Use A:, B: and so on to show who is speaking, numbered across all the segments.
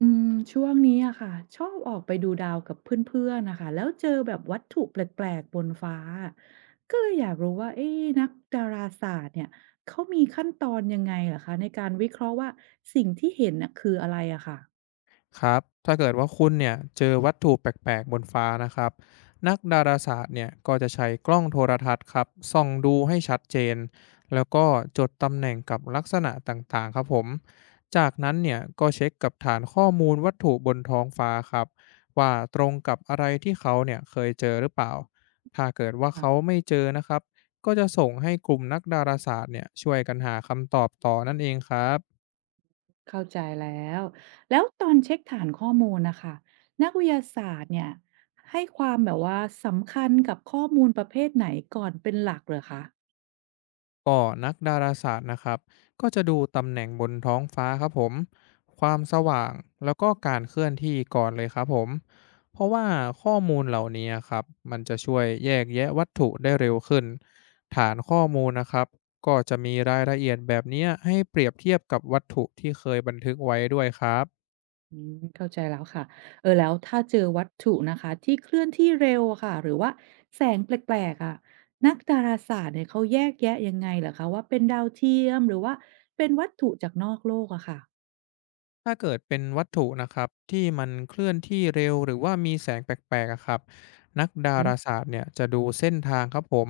A: อืมช่วงนี้อะค่ะชอบออกไปดูดาวกับเพื่อนๆนะคะแล้วเจอแบบวัตถุแปลกๆบนฟ้าก็เลยอยากรู้ว่าเอ๊ะนักดาราศาสตร์เนี่ยเขามีขั้นตอนยังไงเหรอคะในการวิเคราะห์ว่าสิ่งที่เห็นน่ะคืออะไรอะค่ะ
B: ครับถ้าเกิดว่าคุณเนี่ยเจอวัตถุแปลกๆบนฟ้านะครับนักดาราศาสตร์เนี่ยก็จะใช้กล้องโทรทัศน์ครับส่องดูให้ชัดเจนแล้วก็จดตำแหน่งกับลักษณะต่างๆครับผมจากนั้นเนี่ยก็เช็คกับฐานข้อมูลวัตถุบนท้องฟ้าครับว่าตรงกับอะไรที่เขาเนี่ยเคยเจอหรือเปล่าถ้าเกิดว่า
A: ค่ะ
B: เขาไม่เจอนะครับก็จะส่งให้กลุ่มนักดาราศาสตร์เนี่ยช่วยกันหาคำตอบต่อนั่นเองครับ
A: เข้าใจแล้วแล้วตอนเช็คฐานข้อมูลนะคะนักวิทยาศาสตร์เนี่ยให้ความแบบว่าสำคัญกับข้อมูลประเภทไหนก่อนเป็นหลักเหรอคะ
B: ก็นักดาราศาสตร์นะครับก็จะดูตำแหน่งบนท้องฟ้าครับผมความสว่างแล้วก็การเคลื่อนที่ก่อนเลยครับผมเพราะว่าข้อมูลเหล่านี้ครับมันจะช่วยแยกแยะวัตถุได้เร็วขึ้นฐานข้อมูลนะครับก็จะมีรายละเอียดแบบเนี้ยให้เปรียบเทียบกับวัตถุที่เคยบันทึกไว้ด้วยครับ
A: อืมเข้าใจแล้วค่ะเออแล้วถ้าเจอวัตถุนะคะที่เคลื่อนที่เร็วอะค่ะหรือว่าแสงแปลกๆอะนักดาราศาสตร์เนี่ยเขาแยกแยะยังไงเหรอคะว่าเป็นดาวเทียมหรือว่าเป็นวัตถุจากนอกโลกอะค่ะ
B: ถ้าเกิดเป็นวัตถุนะครับที่มันเคลื่อนที่เร็วหรือว่ามีแสงแปลกๆอะครับนักดา
A: อืม
B: ราศาสตร์เนี่ยจะดูเส้นทางครับผม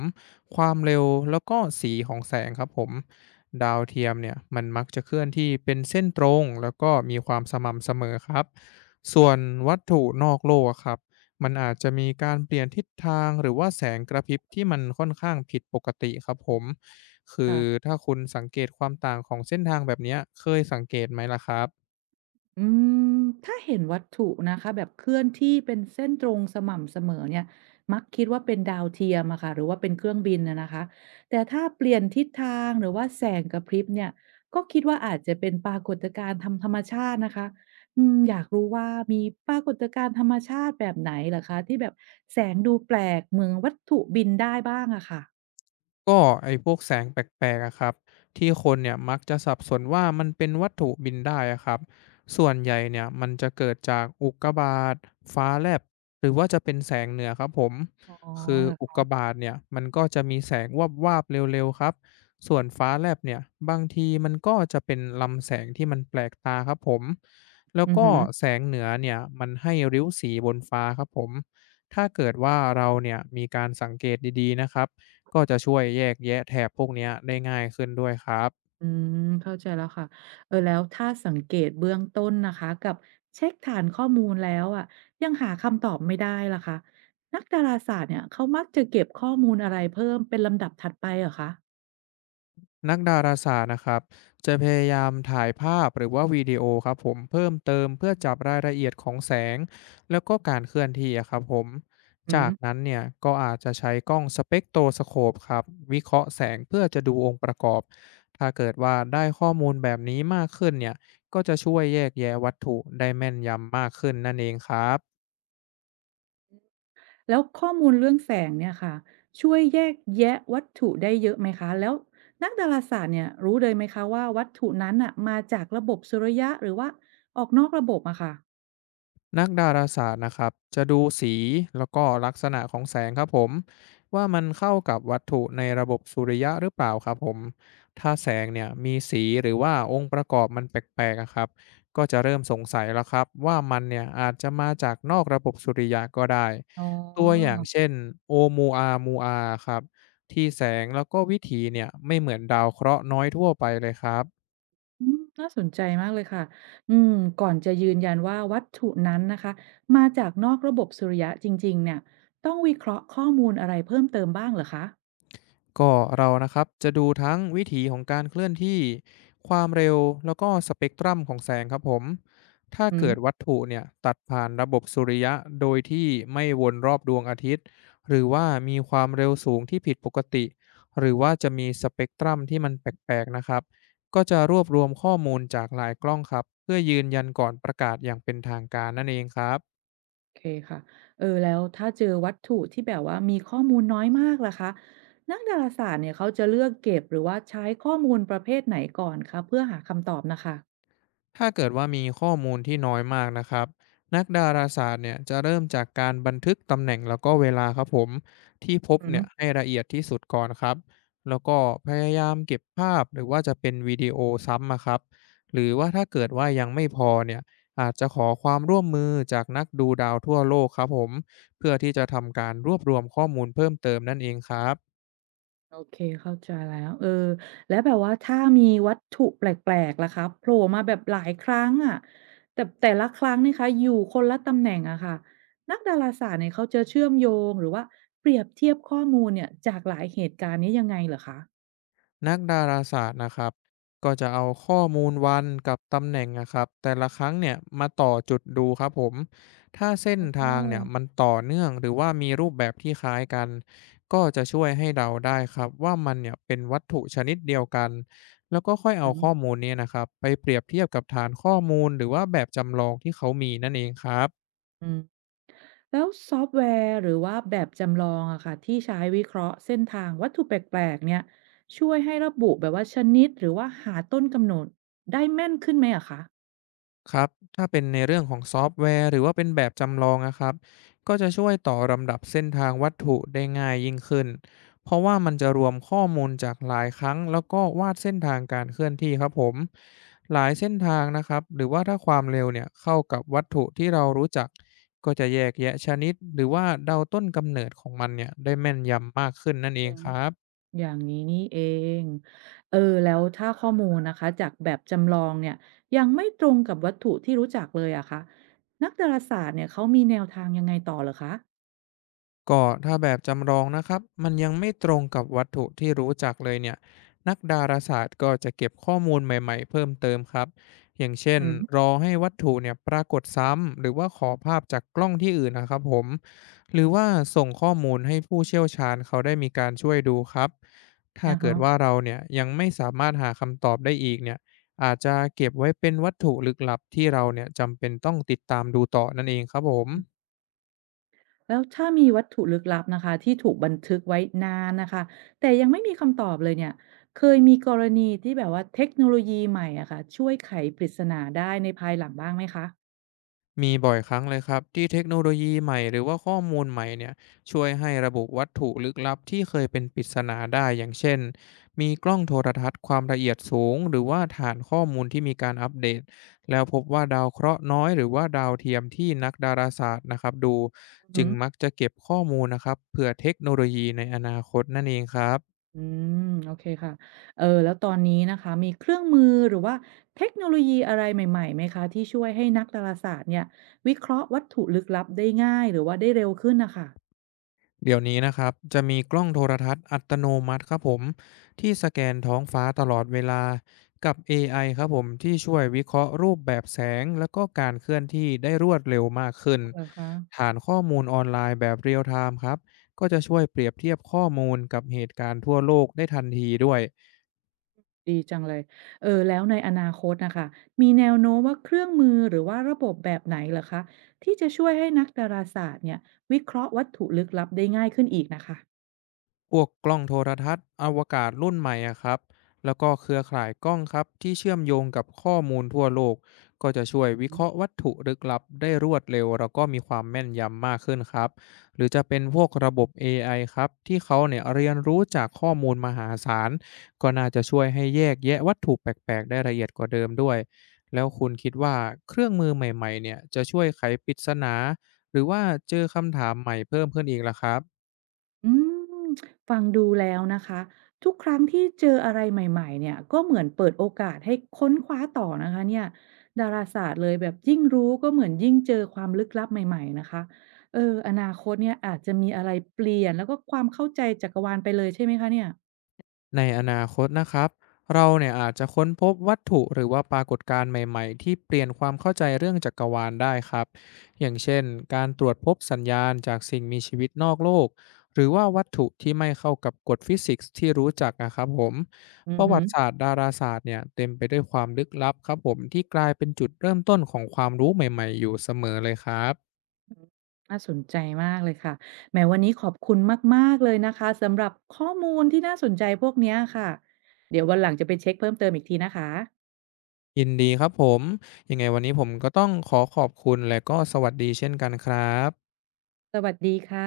B: ความเร็วแล้วก็สีของแสงครับผมดาวเทียมเนี่ยมันมักจะเคลื่อนที่เป็นเส้นตรงแล้วก็มีความสม่ำเสมอครับส่วนวัตถุนอกโลกอะครับมันอาจจะมีการเปลี่ยนทิศทางหรือว่าแสงกระพริบที่มันค่อนข้างผิดปกติครับผมคือ
A: ค่ะ
B: ถ้าคุณสังเกตความต่างของเส้นทางแบบเนี้ยเคยสังเกตไหมล่ะครับ
A: อืมถ้าเห็นวัตถุนะคะแบบเคลื่อนที่เป็นเส้นตรงสม่ำเสมอเนี่ยมักคิดว่าเป็นดาวเทียมอะค่ะหรือว่าเป็นเครื่องบินนะคะแต่ถ้าเปลี่ยนทิศทางหรือว่าแสงกระพริบเนี่ยก็คิดว่าอาจจะเป็นปรากฏการณ์ทธรรมชาตินะคะอืมอยากรู้ว่ามีปรากฏการณ์ธรรมชาติแบบไหนเหรอคะที่แบบแสงดูแปลกเหมือนวัตถุบินได้บ้างอะค่ะ
B: ก็ไอ้พวกแสงแปลกๆอะครับที่คนเนี่ยมักจะสับสนว่ามันเป็นวัตถุบินได้อะครับส่วนใหญ่เนี่ยมันจะเกิดจากอุกกาบาตฟ้าแลบหรือว่าจะเป็นแสงเหนือครับผม
A: อ๋อ
B: คือ
A: เหรอ
B: อุกกา
A: คะ
B: บาตเนี่ยมันก็จะมีแสงวบวาบๆเร็วๆครับส่วนฟ้าแลบเนี่ยบางทีมันก็จะเป็นลำแสงที่มันแปลกตาครับผมแล้ว
A: อือ
B: ก็
A: หือ
B: แสงเหนือเนี่ยมันให้ริ้วสีบนฟ้าครับผมถ้าเกิดว่าเราเนี่ยมีการสังเกตดีๆนะครับ ก็จะช่วยแยกแยะแถบพวกเนี้ยได้ง่ายขึ้นด้วยครับ
A: อืมเข้าใจแล้วค่ะเออแล้วถ้าสังเกตเบื้องต้นนะคะกับเช็คฐานข้อมูลแล้วอะยังหาคำตอบไม่ได้ล่ะคะนักดาราศาสตร์เนี่ยเขามักจะเก็บข้อมูลอะไรเพิ่มเป็นลำดับถัดไปเหรอคะ
B: นักดาราศาสตร์นะครับจะพยายามถ่ายภาพหรือว่าวิดีโอครับผมเพิ่มเติมเพื่อจับรายละเอียดของแสงแล้วก็การเคลื่อนที่อะครับผม
A: อื
B: จา
A: ม
B: กนั้นเนี่ยก็อาจจะใช้กล้องสเปกโตสโคปครับวิเคราะห์แสงเพื่อจะดูองค์ประกอบถ้าเกิดว่าได้ข้อมูลแบบนี้มากขึ้นเนี่ยก็จะช่วยแยกแยะวัตถุได้แม่นยำมากขึ้นนั่นเองครับ
A: แล้วข้อมูลเรื่องแสงเนี่ยค่ะช่วยแยกแยะวัตถุได้เยอะไหมคะแล้วนักดาราศาสตร์เนี่ยรู้เลยไหมคะว่าวัตถุนั้นอะมาจากระบบสุริยะหรือว่าออกนอกระบบอะค่ะ
B: นักดาราศาสตร์นะครับจะดูสีแล้วก็ลักษณะของแสงครับผมว่ามันเข้ากับวัตถุในระบบสุริยะหรือเปล่าครับผมถ้าแสงเนี่ยมีสีหรือว่าองค์ประกอบมันแปลกๆอะครับก็จะเริ่มสงสัยแล้วครับว่ามันเนี่ยอาจจะมาจากนอกระบบสุริยะก็ได้
A: อ๋อ
B: ตัวอย่างเช่นโอมูอามูอาครับที่แสงแล้วก็วิถีเนี่ยไม่เหมือนดาวเคราะห์น้อยทั่วไปเลยครับ
A: อืมน่าสนใจมากเลยค่ะ อืม ก่อนจะยืนยันว่าวัตถุนั้นนะคะ มาจากนอกระบบสุริยะจริงๆเนี่ย ต้องวิเคราะห์ข้อมูลอะไรเพิ่มเติมบ้างเหรอคะ
B: ก็เรานะครับจะดูทั้งวิถีของการเคลื่อนที่ความเร็วแล้วก็สเปกตรัมของแสงครับผมถ้า
A: อื
B: เกิดวั
A: ม
B: ตถุเนี่ยตัดผ่านระบบสุริยะโดยที่ไม่วนรอบดวงอาทิตย์หรือว่ามีความเร็วสูงที่ผิดปกติหรือว่าจะมีสเปกตรัมที่มันแปลกๆนะครับก็จะรวบรวมข้อมูลจากหลายกล้องครับเพื่อยืนยันก่อนประกาศอย่างเป็นทางการนั่นเองครับ
A: โอเคค่ะ เออแล้วถ้าเจอวัตถุที่แบบว่ามีข้อมูลน้อยมากล่ะคะ นักดาราศาสตร์เนี่ยเขาจะเลือกเก็บหรือว่าใช้ข้อมูลประเภทไหนก่อนคะเพื่อหาคำตอบนะคะ
B: ถ้าเกิดว่ามีข้อมูลที่น้อยมากนะครับนักดาราศาสตร์เนี่ยจะเริ่มจากการบันทึกตำแหน่งแล้วก็เวลาครับผมที่พบเนี่ยให้ละเอียดที่สุดก่อนครับแล้วก็พยายามเก็บภาพหรือว่าจะเป็นวิดีโอซ้ำอะครับหรือว่าถ้าเกิดว่ายังไม่พอเนี่ยอาจจะขอความร่วมมือจากนักดูดาวทั่วโลกครับผมเพื่อที่จะทำการรวบรวมข้อมูลเพิ่มเติมนั่นเองครับ
A: โอเคเข้าใจแล้วเออแล้วแบบว่าถ้ามีวัตถุแปลกๆล่ะครับโผล่มาแบบหลายครั้งอะแต่ละครั้งนี่คะอยู่คนละตำแหน่งอะค่ะนักดาราศาสตร์เนี่ยเขาจะเชื่อมโยงหรือว่าเปรียบเทียบข้อมูลเนี่ยจากหลายเหตุการณ์นี้ยังไงเหรอคะ
B: นักดาราศาสตร์นะครับก็จะเอาข้อมูลวันกับตำแหน่งนะครับแต่ละครั้งเนี่ยมาต่อจุดดูครับผมถ้าเส้น
A: อ๋อ
B: ทางเนี่ยมันต่อเนื่องหรือว่ามีรูปแบบที่คล้ายกันก็จะช่วยให้เดาได้ครับว่ามันเนี่ยเป็นวัตถุชนิดเดียวกันแล้วก็ค่อย
A: อื
B: เอา
A: ม
B: ข้อมูลเนี้นะครับไปเปรียบเทียบกับฐานข้อมูลหรือว่าแบบจำลองที่เขามีนั่นเองครับ
A: อืมแล้วซอฟต์แวร์หรือว่าแบบจำลองอะค่ะที่ใช้วิเคราะห์เส้นทางวัตถุแปลกๆเนี่ยช่วยให้ระบุแบบว่าชนิดหรือว่าหาต้นกำเนิดได้แม่นขึ้นไหมอะคะ
B: ครับถ้าเป็นในเรื่องของซอฟต์แวร์หรือว่าเป็นแบบจำลองนะครับก็จะช่วยต่อลำดับเส้นทางวัตถุได้ง่ายยิ่งขึ้นเพราะว่ามันจะรวมข้อมูลจากหลายครั้งแล้วก็วาดเส้นทางการเคลื่อนที่ครับผมหลายเส้นทางนะครับหรือว่าถ้าความเร็วเนี่ยเข้ากับวัตถุที่เรารู้จักก็จะแยกแยะชนิดหรือว่าเดาต้นกำเนิดของมันเนี่ยได้แม่นยำมากขึ้นนั่นเอ
A: อื
B: ง
A: ม
B: ครับ
A: อย่างนี้นี่เองเออแล้วถ้าข้อมูลนะคะจากแบบจำลองเนี่ยยังไม่ตรงกับวัตถุที่รู้จักเลยอะคะนักดาราศาสตร์เนี่ยเขามีแนวทางยังไงต่อเหรอคะ
B: ก็ถ้าแบบจำลองนะครับมันยังไม่ตรงกับวัตถุที่รู้จักเลยเนี่ยนักดาราศาสตร์ก็จะเก็บข้อมูลใหม่ๆเพิ่มเติมครับอย่างเช่น
A: อื
B: ร
A: ม
B: อให้วัตถุเนี่ยปรากฏซ้ำหรือว่าขอภาพจากกล้องที่อื่นนะครับผมหรือว่าส่งข้อมูลให้ผู้เชี่ยวชาญเขาได้มีการช่วยดูครับถ้า
A: อะ
B: เกิ
A: คะ
B: ดว่าเราเนี่ยยังไม่สามารถหาคำตอบได้อีกเนี่ยอาจจะเก็บไว้เป็นวัตถุลึกลับที่เราเนี่ยจำเป็นต้องติดตามดูต่อนั่นเองครับผม
A: อืมแล้วถ้ามีวัตถุลึกลับนะคะที่ถูกบันทึกไว้นานนะคะแต่ยังไม่มีคำตอบเลยเนี่ยเคยมีกรณีที่แบบว่าเทคโนโลยีใหม่อะค่ะช่วยไขปริศนาได้ในภายหลังบ้างไหมคะ
B: มีบ่อยครั้งเลยครับที่เทคโนโลยีใหม่หรือว่าข้อมูลใหม่เนี่ยช่วยให้ระบุวัตถุลึกลับที่เคยเป็นปริศนาได้อย่างเช่นมีกล้องโทรทัศน์ความละเอียดสูงหรือว่าฐานข้อมูลที่มีการอัปเดตแล้วพบว่าดาวเคราะห์น้อยหรือว่าดาวเทียมที่นักดาราศาสตร์นะครับดูจึ
A: อื
B: ง
A: ม
B: มักจะเก็บข้อมูลนะครับเผื่อเทคโนโลยีในอนาคตนั่นเองครับ
A: อืมโอเคค่ะเออแล้วตอนนี้นะคะมีเครื่องมือหรือว่าเทคโนโลยีอะไรใหม่ๆไหมคะที่ช่วยให้นักดาราศาสตร์เนี่ยวิเคราะห์วัตถุลึกลับได้ง่ายหรือว่าได้เร็วขึ้นนะคะ
B: เดี๋ยวนี้นะครับจะมีกล้องโทรทัศน์อัตโนมัติครับผมที่สแกนท้องฟ้าตลอดเวลากับ AI ครับผมที่ช่วยวิเคราะห์รูปแบบแสงแล้วก็การเคลื่อนที่ได้รวดเร็วมากขึ้น
A: ออเหรอคะ
B: ฐานข้อมูลออนไลน์แบบเรียลไทม์ครับก็จะช่วยเปรียบเทียบข้อมูลกับเหตุการณ์ทั่วโลกได้ทันทีด้วย
A: ดีจังเลยเออแล้วในอนาคตนะค่ะมีแนวโน้มว่าเครื่องมือหรือว่าระบบแบบไหนเหรอคะที่จะช่วยให้นักดาราศาสตร์เนี่ยวิเคราะห์วัตถุลึกลับได้ง่ายขึ้นอีกนะคะ
B: พวกกล้องโทรทัศน์อวกาศรุ่นใหม่อะครับแล้วก็เครือข่ายกล้องครับที่เชื่อมโยงกับข้อมูลทั่วโลกก็จะช่วยวิเคราะห์วัตถุลึกลับได้รวดเร็วแล้วก็มีความแม่นยำมากขึ้นครับหรือจะเป็นพวกระบบ AI ครับที่เขาเนี่ยเรียนรู้จากข้อมูลมหาศาลก็น่าจะช่วยให้แยกแยะวัตถุแปลกๆได้ละเอียดกว่าเดิมด้วยแล้วคุณคิดว่าเครื่องมือใหม่ๆเนี่ยจะช่วยไขปริศนาหรือว่าเจอคำถามใหม่เพิ่มขึ้นอีกล่ะครับ
A: อืมฟังดูแล้วนะคะทุกครั้งที่เจออะไรใหม่ๆเนี่ยก็เหมือนเปิดโอกาสให้ค้นคว้าต่อนะคะเนี่ยดาราศาสตร์เลยแบบยิ่งรู้ก็เหมือนยิ่งเจอความลึกลับใหม่ๆนะคะเอออนาคตเนี่ยอาจจะมีอะไรเปลี่ยนแล้วก็ความเข้าใจจักรวาลไปเลยใช่ไหมคะเนี่ย
B: ในอนาคตนะครับเราเนี่ยอาจจะค้นพบวัตถุหรือว่าปรากฏการณ์ใหม่ๆที่เปลี่ยนความเข้าใจเรื่องจักรวาลได้ครับอย่างเช่นการตรวจพบสัญญาณจากสิ่งมีชีวิตนอกโลกหรือว่าวัตถุที่ไม่เข้ากับกฎฟิสิกส์ที่รู้จักนะครับผม
A: อื
B: ป
A: อ
B: ระ
A: ฮึ
B: วัติศาสตร์ดาราศาสตร์เนี่ยเต็มไปด้วยความลึกลับครับผมที่กลายเป็นจุดเริ่มต้นของความรู้ใหม่ๆอยู่เสมอเลยครับ
A: น่าสนใจมากเลยค่ะแหมวันนี้ขอบคุณมากๆเลยนะคะสำหรับข้อมูลที่น่าสนใจพวกเนี้ยค่ะเดี๋ยววันหลังจะไปเช็กเพิ่มเติมอีกทีนะคะ
B: ยินดีครับผมยังไงวันนี้ผมก็ต้องขอขอบคุณและก็สวัสดีเช่นกันครับ
A: สวัสดีค่ะ